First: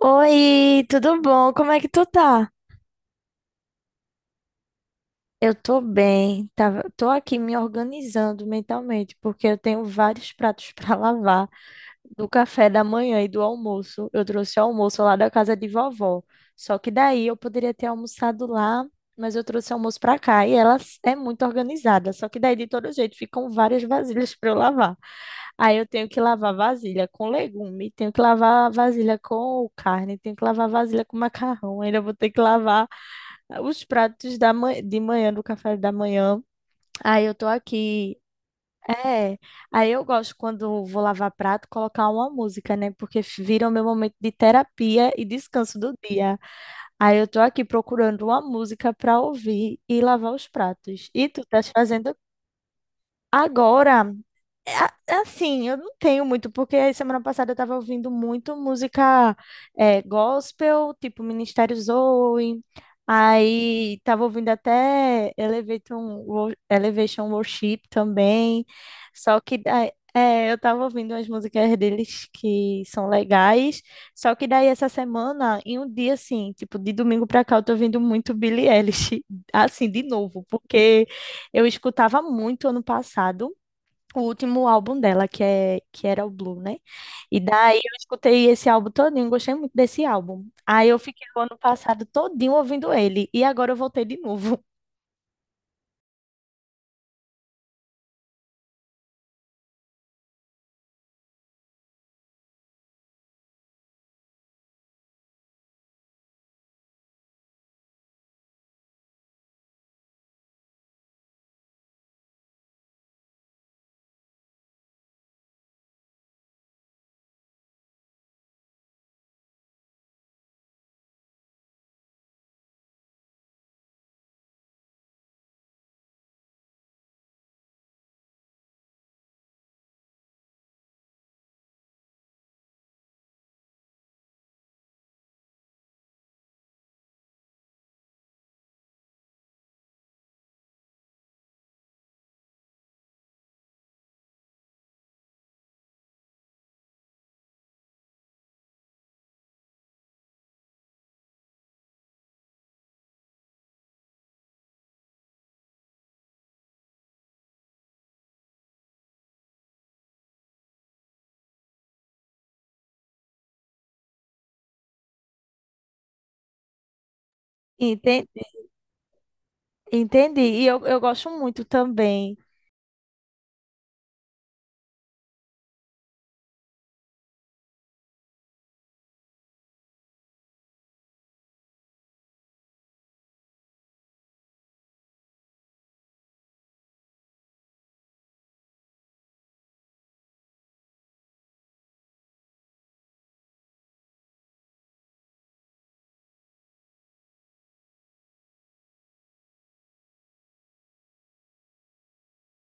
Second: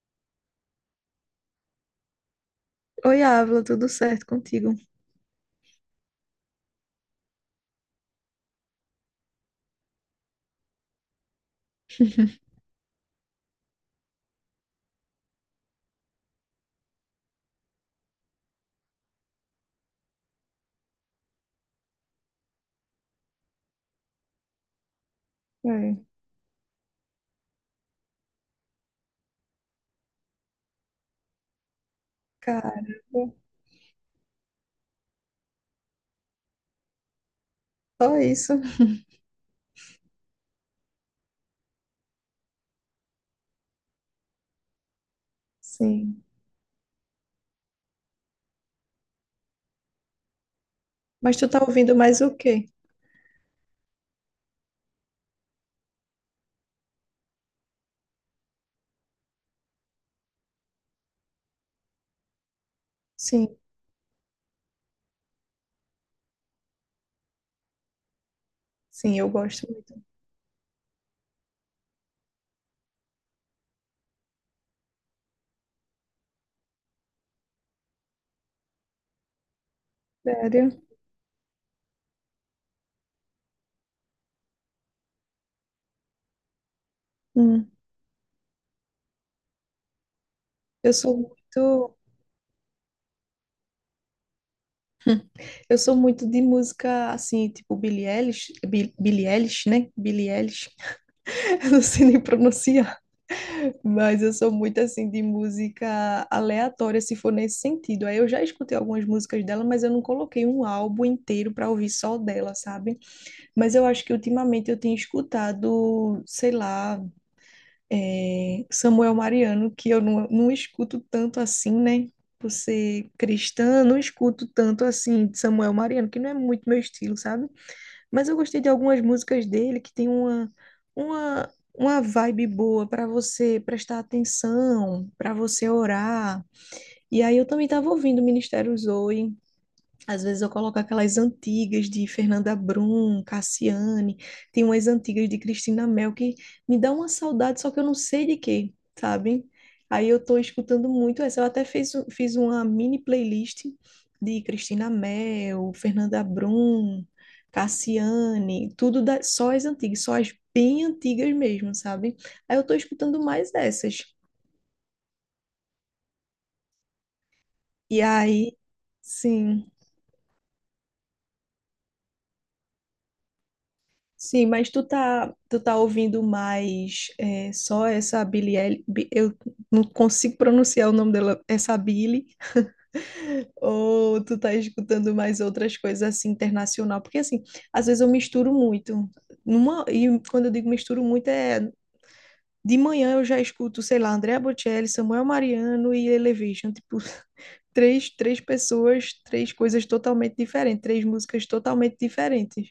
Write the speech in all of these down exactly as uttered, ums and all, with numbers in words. Oi, tudo bom? Como é que tu tá? Oi, Ávila, tudo certo contigo? Eu tô bem, tava, tô aqui me organizando mentalmente, porque eu tenho vários pratos pra lavar do café da manhã e do almoço. Eu trouxe o almoço lá da casa de vovó, só que daí eu poderia ter almoçado lá, mas eu trouxe o almoço pra cá e ela s- é muito organizada, só que daí de todo jeito ficam várias vasilhas pra eu lavar. Aí eu É, tenho que lavar vasilha com legume, tenho que lavar vasilha com carne, tenho que lavar vasilha com macarrão, ainda vou ter que lavar caramba, os pratos da ma- de manhã, do café da manhã. Aí eu tô só aqui. isso. É, aí eu gosto quando vou lavar prato, colocar uma música, né? Porque f- vira o meu momento de terapia e descanso do Sim. dia. Aí eu tô aqui procurando uma música pra ouvir e lavar os pratos. E Mas tu tu tá estás ouvindo fazendo mais o quê? agora? A- Assim, eu não tenho muito, porque semana passada eu tava ouvindo muito música é, gospel, tipo Ministério Zoe, Sim, aí tava ouvindo até Elevation, Wo- Elevation Worship também, sim, eu só que gosto daí- muito. é, eu tava ouvindo umas músicas deles que são legais, só que daí essa semana, em um dia assim, tipo de domingo pra cá, eu tô ouvindo muito Billie Eilish, assim, de novo, Sério? porque eu escutava muito ano passado, o último álbum dela, que é que era o Blue, né? E Hum. daí eu escutei esse álbum todinho, gostei muito desse álbum. Aí Eu eu sou fiquei o ano muito, passado todinho ouvindo ele e agora eu voltei de novo. eu sou muito de música assim, tipo Billie Eilish, Bi- Billie Eilish, né? Billie Eilish. Eu não sei nem pronunciar. Mas eu sou muito assim de música aleatória, se for nesse sentido. Aí eu já escutei algumas músicas dela, mas eu não coloquei um álbum inteiro pra ouvir só dela, sabe? Mas eu acho que ultimamente eu tenho escutado, sei lá, é, Samuel Mariano, que eu não, não escuto tanto assim, né? Por ser cristã, não escuto tanto assim de Samuel Mariano, que não é muito meu estilo, sabe? Mas eu gostei de algumas músicas dele que tem uma, uma, uma vibe boa para você prestar atenção, para você orar. E aí eu também estava ouvindo o Ministério Zoe, às vezes eu coloco aquelas antigas de Fernanda Brum, Cassiane, tem umas antigas de Cristina Mel que me dá uma saudade, só que eu não sei de quê, sabe? Aí eu tô escutando muito essa. Eu até fiz, um, fiz uma mini playlist de Cristina Mel, Fernanda Brum, Cassiane, tudo da, só as antigas, só as bem antigas mesmo, sabe? Aí eu tô escutando mais essas. E Entendi, aí, sim. entendi. E eu, eu gosto muito também. Sim, mas tu tá, tu tá ouvindo mais é, só essa Billie Eilish, Bi- eu não consigo pronunciar o nome dela, essa Billie, ou tu tá escutando mais outras coisas assim, internacional? Porque assim, às vezes eu misturo muito, numa, e quando eu digo misturo muito é, de manhã eu já escuto, sei lá, Andrea Bocelli, Samuel Mariano e Elevation, tipo, três, três pessoas, três coisas totalmente diferentes, três músicas totalmente diferentes.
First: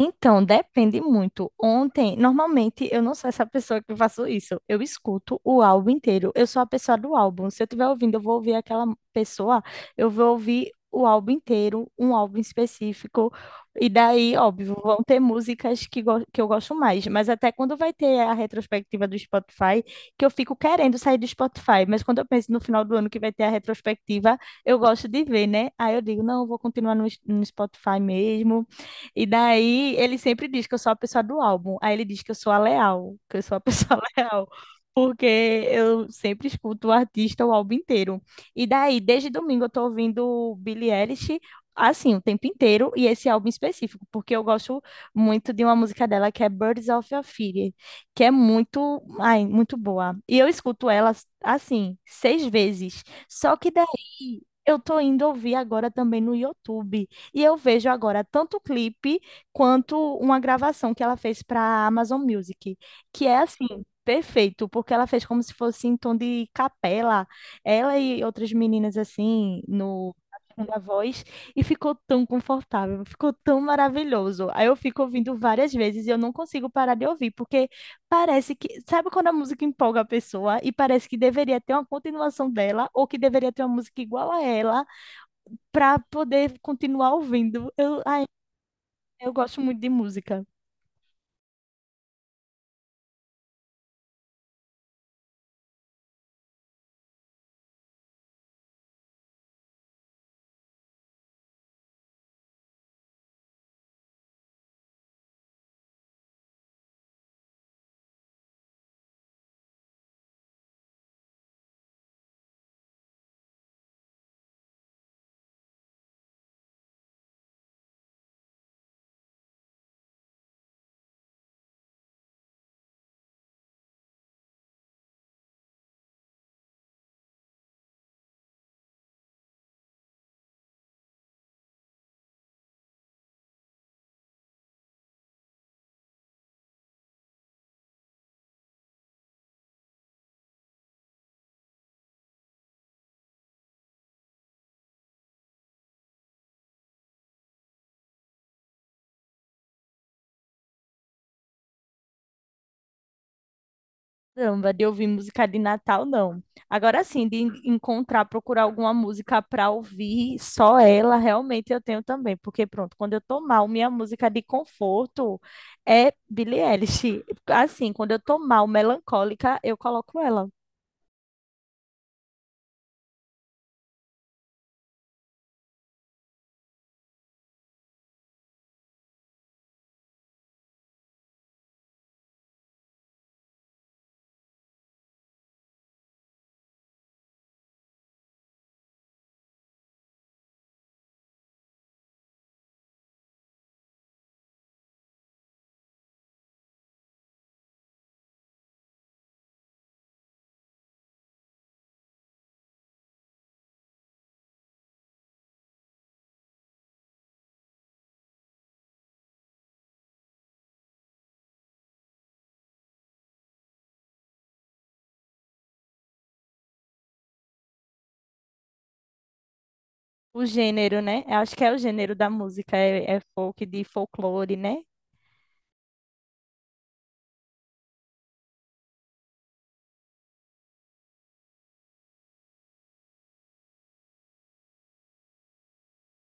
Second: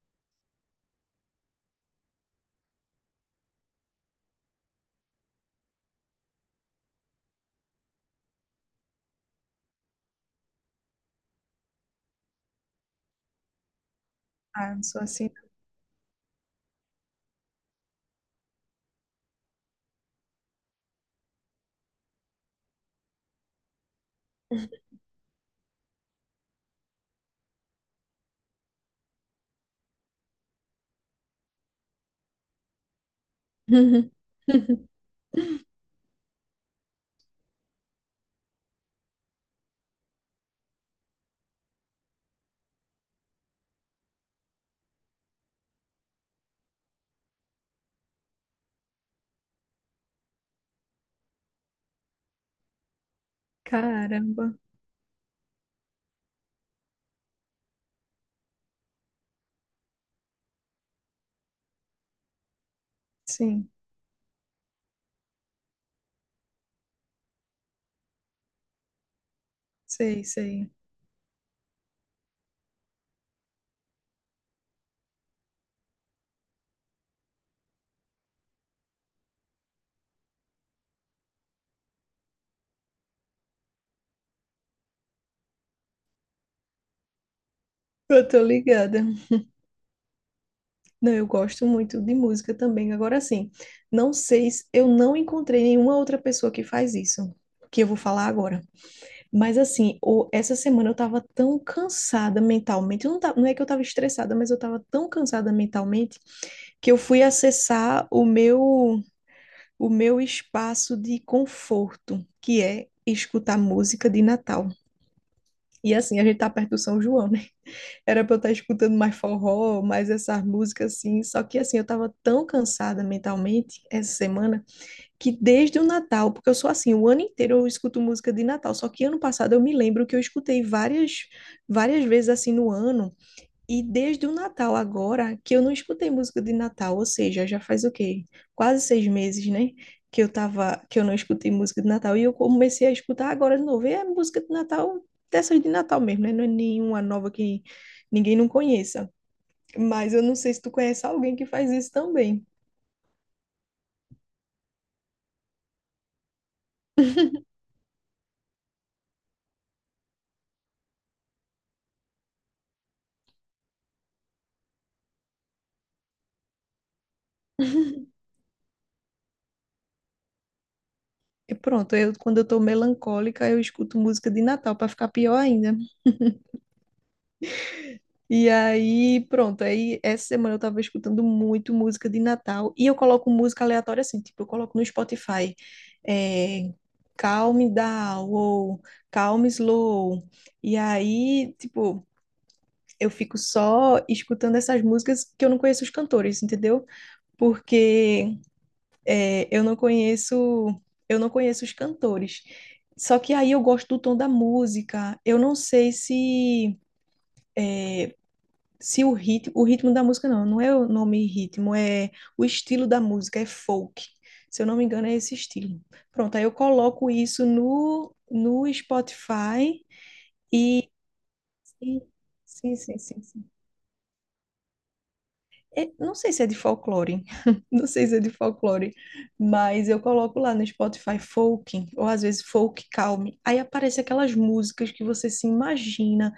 Então, depende muito. Ontem, normalmente, eu não sou essa pessoa que faço isso. Eu escuto o álbum inteiro. Eu sou a pessoa do álbum. Se eu estiver ouvindo, eu vou ouvir aquela pessoa, eu vou ouvir o álbum inteiro, um álbum específico. E daí, óbvio, Ah, não vão sou ter assim. músicas que, go- que eu gosto mais. Mas até quando vai ter a retrospectiva do Spotify, que eu fico querendo sair do Spotify. Mas quando eu penso no final do ano que vai ter a retrospectiva, eu gosto de ver, né? Aí eu digo, não, eu vou continuar no, no Spotify mesmo. E daí ele sempre diz que eu sou a pessoa do álbum. Aí ele diz que eu sou a leal, que eu sou a pessoa leal, porque eu sempre escuto o artista o álbum inteiro. E daí, desde domingo, eu tô ouvindo Billie Eilish. Assim, o tempo inteiro, e esse álbum específico, porque eu gosto muito de uma música dela que é Birds of a Feather, que é muito, ai, muito boa. E eu escuto ela, assim, seis vezes. Só que daí, Caramba, eu tô indo ouvir agora também no YouTube e eu vejo agora tanto o clipe quanto uma gravação que ela fez para a Amazon Music, que é assim, sim, perfeito, porque ela fez como se fosse em tom de capela, ela e outras meninas assim, no sei, na sei. segunda voz, e ficou tão confortável, ficou tão maravilhoso. Aí eu fico ouvindo várias vezes e eu não consigo parar de ouvir, porque parece que, sabe quando a música empolga a pessoa e parece que deveria ter uma continuação dela ou que deveria ter uma música igual a ela para poder continuar ouvindo. Eu, ai, Eu tô ligada. eu gosto muito de música. Não, eu gosto muito de música também. Agora sim, não sei se eu não encontrei nenhuma outra pessoa que faz isso, que eu vou falar agora. Mas assim, o- essa semana eu tava tão cansada mentalmente. Eu não, ta- não é que eu tava estressada, mas eu tava tão cansada mentalmente que eu fui acessar o meu, o meu espaço de conforto, que é escutar música de Natal. E assim, a gente tá perto do São João, né? Era pra eu estar escutando mais forró, mais essas músicas assim. Só que assim, eu tava tão cansada mentalmente essa semana que desde o Natal, porque eu sou assim, o ano inteiro eu escuto música de Natal. Só que ano passado eu me lembro que eu escutei várias, várias vezes assim no ano. E desde o Natal agora, que eu não escutei música de Natal, ou seja, já faz o quê? Quase seis meses, né? Que eu tava, que eu não escutei música de Natal. E eu comecei a escutar agora de novo. E é música de Natal, dessas de Natal mesmo, né? Não é nenhuma nova que ninguém não conheça. Mas eu não sei se tu conhece alguém que faz isso também. Caramba, de ouvir música de Natal, não. Agora sim, de en- encontrar, procurar alguma música para ouvir, só ela, realmente eu tenho também. Porque, pronto, quando eu tô mal, minha música de conforto é Billie Eilish. Assim, quando eu tô mal, melancólica, eu coloco ela. E pronto, eu, quando eu tô melancólica, eu escuto música de Natal para ficar pior ainda. E aí, pronto, aí essa semana eu tava escutando muito música de Natal e eu coloco música aleatória assim, tipo, eu coloco no Spotify, é, Calm Down ou Calm Slow. E aí, tipo, eu fico só escutando essas músicas que eu não conheço os cantores, entendeu? Porque é, eu não conheço, eu não conheço os cantores. Só que aí eu gosto do tom da música. Eu não sei se se o ritmo, o ritmo da música não, não é o nome ritmo, é o estilo da música, é folk. Se eu não me engano, é esse estilo. Pronto, aí eu coloco isso no, no Spotify O e gênero, né? Eu acho que é o sim, gênero da música, sim, sim, é, é sim, sim. folk, de folclore, né? É, não sei se é de folclore, não sei se é de folclore, mas eu coloco lá no Spotify folk, ou às vezes folk calme. Aí aparece aquelas músicas que você se imagina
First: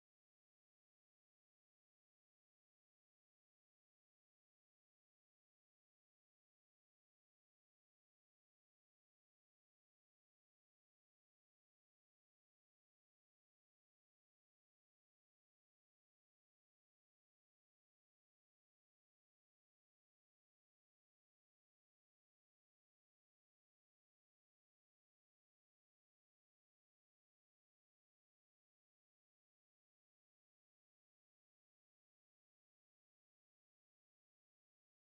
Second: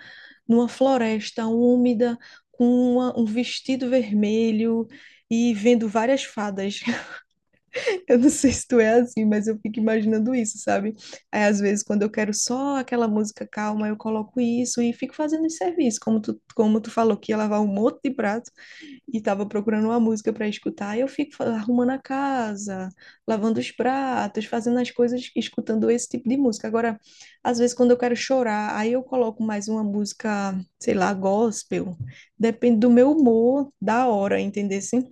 numa floresta úmida, com uma- um vestido vermelho e vendo várias fadas. Eu não sei se tu é assim, mas eu fico imaginando isso, sabe? Aí às vezes quando eu quero só aquela música calma, eu coloco isso e fico fazendo esse serviço, como tu, como tu falou que ia lavar um monte de prato e tava procurando uma música para escutar, e eu fico fa- arrumando a casa, lavando os pratos, fazendo as coisas, escutando esse tipo de música. Agora, às vezes quando eu quero chorar, aí eu coloco mais uma música, sei lá, gospel. Depende do meu humor da hora, entendeu? Sim,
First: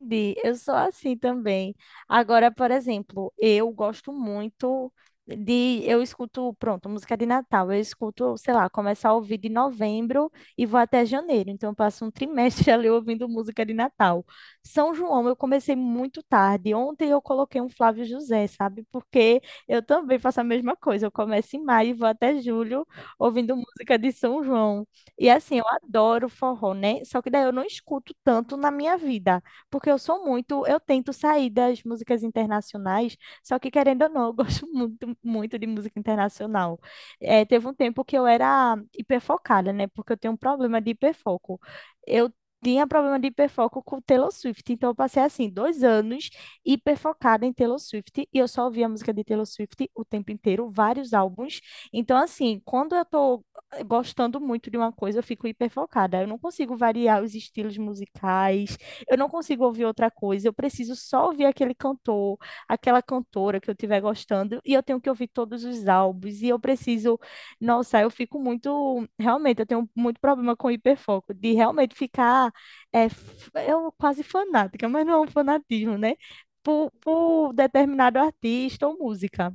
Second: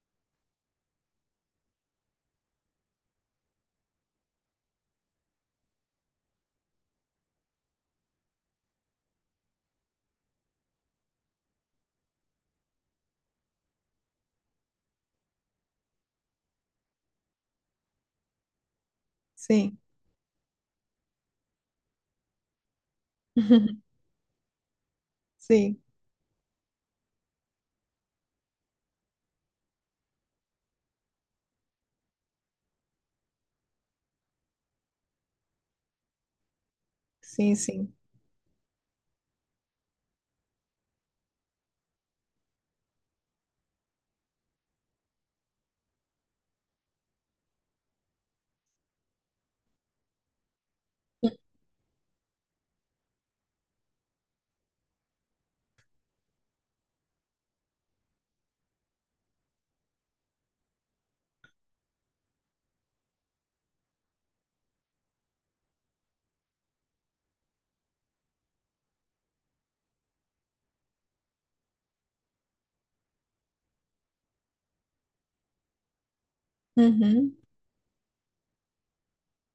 Bi, eu sou assim também. Agora, por exemplo, eu gosto muito de. Eu escuto, pronto, música de Natal. Eu escuto, sei lá, começar a ouvir de novembro e vou até janeiro. Então, eu passo um trimestre ali ouvindo música de Natal. São João, eu comecei muito tarde. Ontem eu coloquei um Flávio José, sabe? Porque sim, eu também faço a mesma coisa. Eu começo em maio e vou até julho ouvindo música de São João. E assim, eu sim, adoro forró, né? Só que daí eu não escuto tanto na minha vida porque eu sou muito, eu tento sair das músicas internacionais, só que querendo ou não, eu gosto muito, muito de música internacional. É, sim. teve um Sim. tempo que eu era hiperfocada, né? Porque eu tenho um problema de hiperfoco. Eu tinha problema de hiperfoco com Taylor Swift, então eu passei assim dois anos hiperfocada em Taylor Swift e eu só ouvia a música de Taylor Swift o tempo inteiro, vários álbuns. Então assim, quando eu tô gostando muito de uma coisa, eu fico hiperfocada. Eu não consigo variar os estilos musicais, eu não consigo ouvir outra coisa, eu preciso só ouvir aquele cantor, aquela cantora que eu estiver gostando, e eu tenho que ouvir todos os álbuns, e eu preciso, nossa, eu fico muito, realmente, eu tenho muito problema com hiperfoco, de realmente ficar, é, f- eu quase fanática, mas não é um fanatismo, né? Por, Uhum. por determinado artista ou música.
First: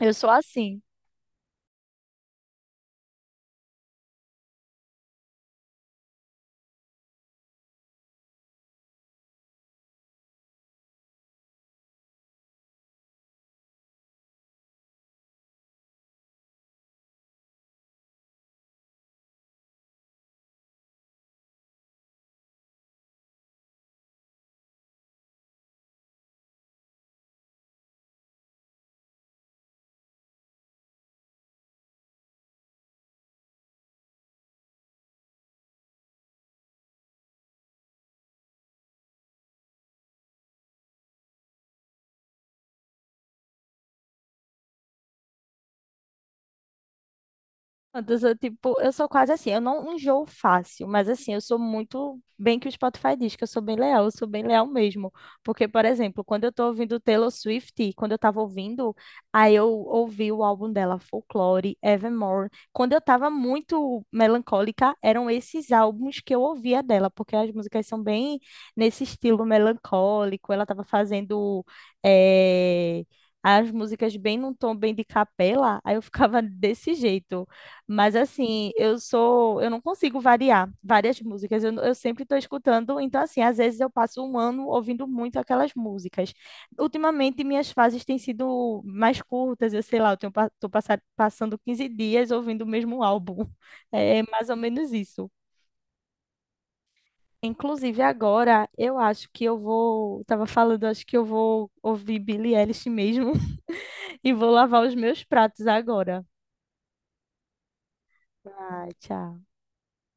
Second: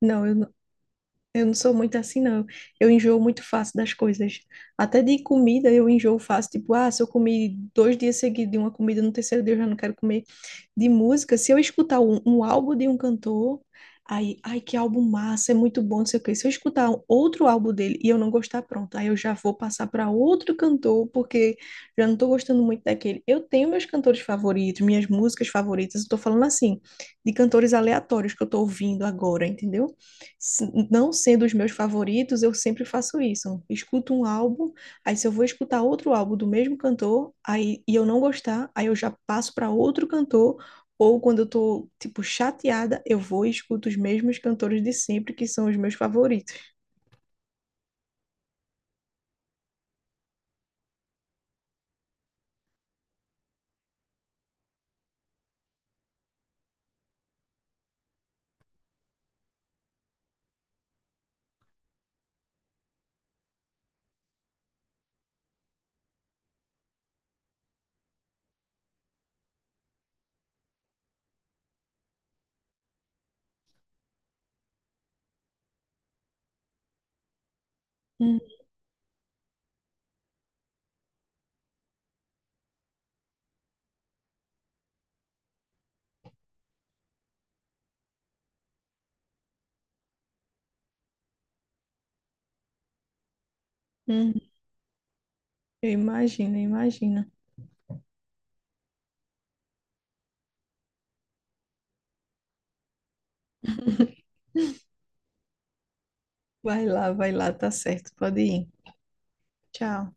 Eu Não, sou eu assim. Eu não sou muito assim, não. Eu enjoo muito fácil das coisas. Até de comida eu enjoo fácil. Tipo, ah, se eu comi dois dias seguidos de uma comida, no terceiro dia eu já não quero comer. De música, se eu escutar um, um álbum de um cantor, aí, ai, que álbum massa, é muito bom, não sei o quê. Se eu escutar um- outro álbum dele e eu não gostar, pronto, aí eu já vou passar para outro cantor, porque já não estou gostando muito daquele. Eu tenho meus cantores favoritos, minhas músicas favoritas. Eu tô falando assim, de cantores aleatórios que eu tô ouvindo agora, entendeu? Se- não sendo os meus favoritos, eu sempre faço isso. Escuto um álbum, aí se eu vou escutar outro álbum do mesmo cantor, aí e eu não gostar, aí eu já passo para outro cantor, ou quando eu tô, tipo, chateada, eu vou e escuto os mesmos cantores de sempre, que são os meus favoritos. Antes eu, tipo, eu sou quase assim, eu não enjoo fácil, mas assim, eu sou muito bem que o Spotify diz que eu sou bem leal, eu sou bem leal mesmo. Porque, por exemplo, quando eu tô ouvindo Taylor Swift, quando eu tava ouvindo, aí eu ouvi o álbum dela, Folklore, Evermore. Quando eu tava muito melancólica, eram esses álbuns que eu ouvia dela, porque as músicas são bem nesse estilo melancólico, ela tava fazendo. eh, As músicas bem num tom bem de capela, aí eu ficava desse jeito. Mas Hum, assim, eu sou, eu não consigo variar várias músicas. Eu, eu sempre estou escutando, então assim, às vezes eu passo um ano ouvindo muito aquelas músicas. Ultimamente minhas fases têm sido mais curtas, eu sei lá, eu tenho, pa- tô passa- passando quinze dias ouvindo o mesmo álbum. É mais uhum. ou menos isso. Eu imagino, eu imagino. Inclusive agora, eu acho que eu vou, tava falando, acho que eu vou ouvir Billie Eilish mesmo e vou lavar os meus pratos agora. Vai lá, vai lá, tá certo, pode ir. Ai, tchau. Tchau.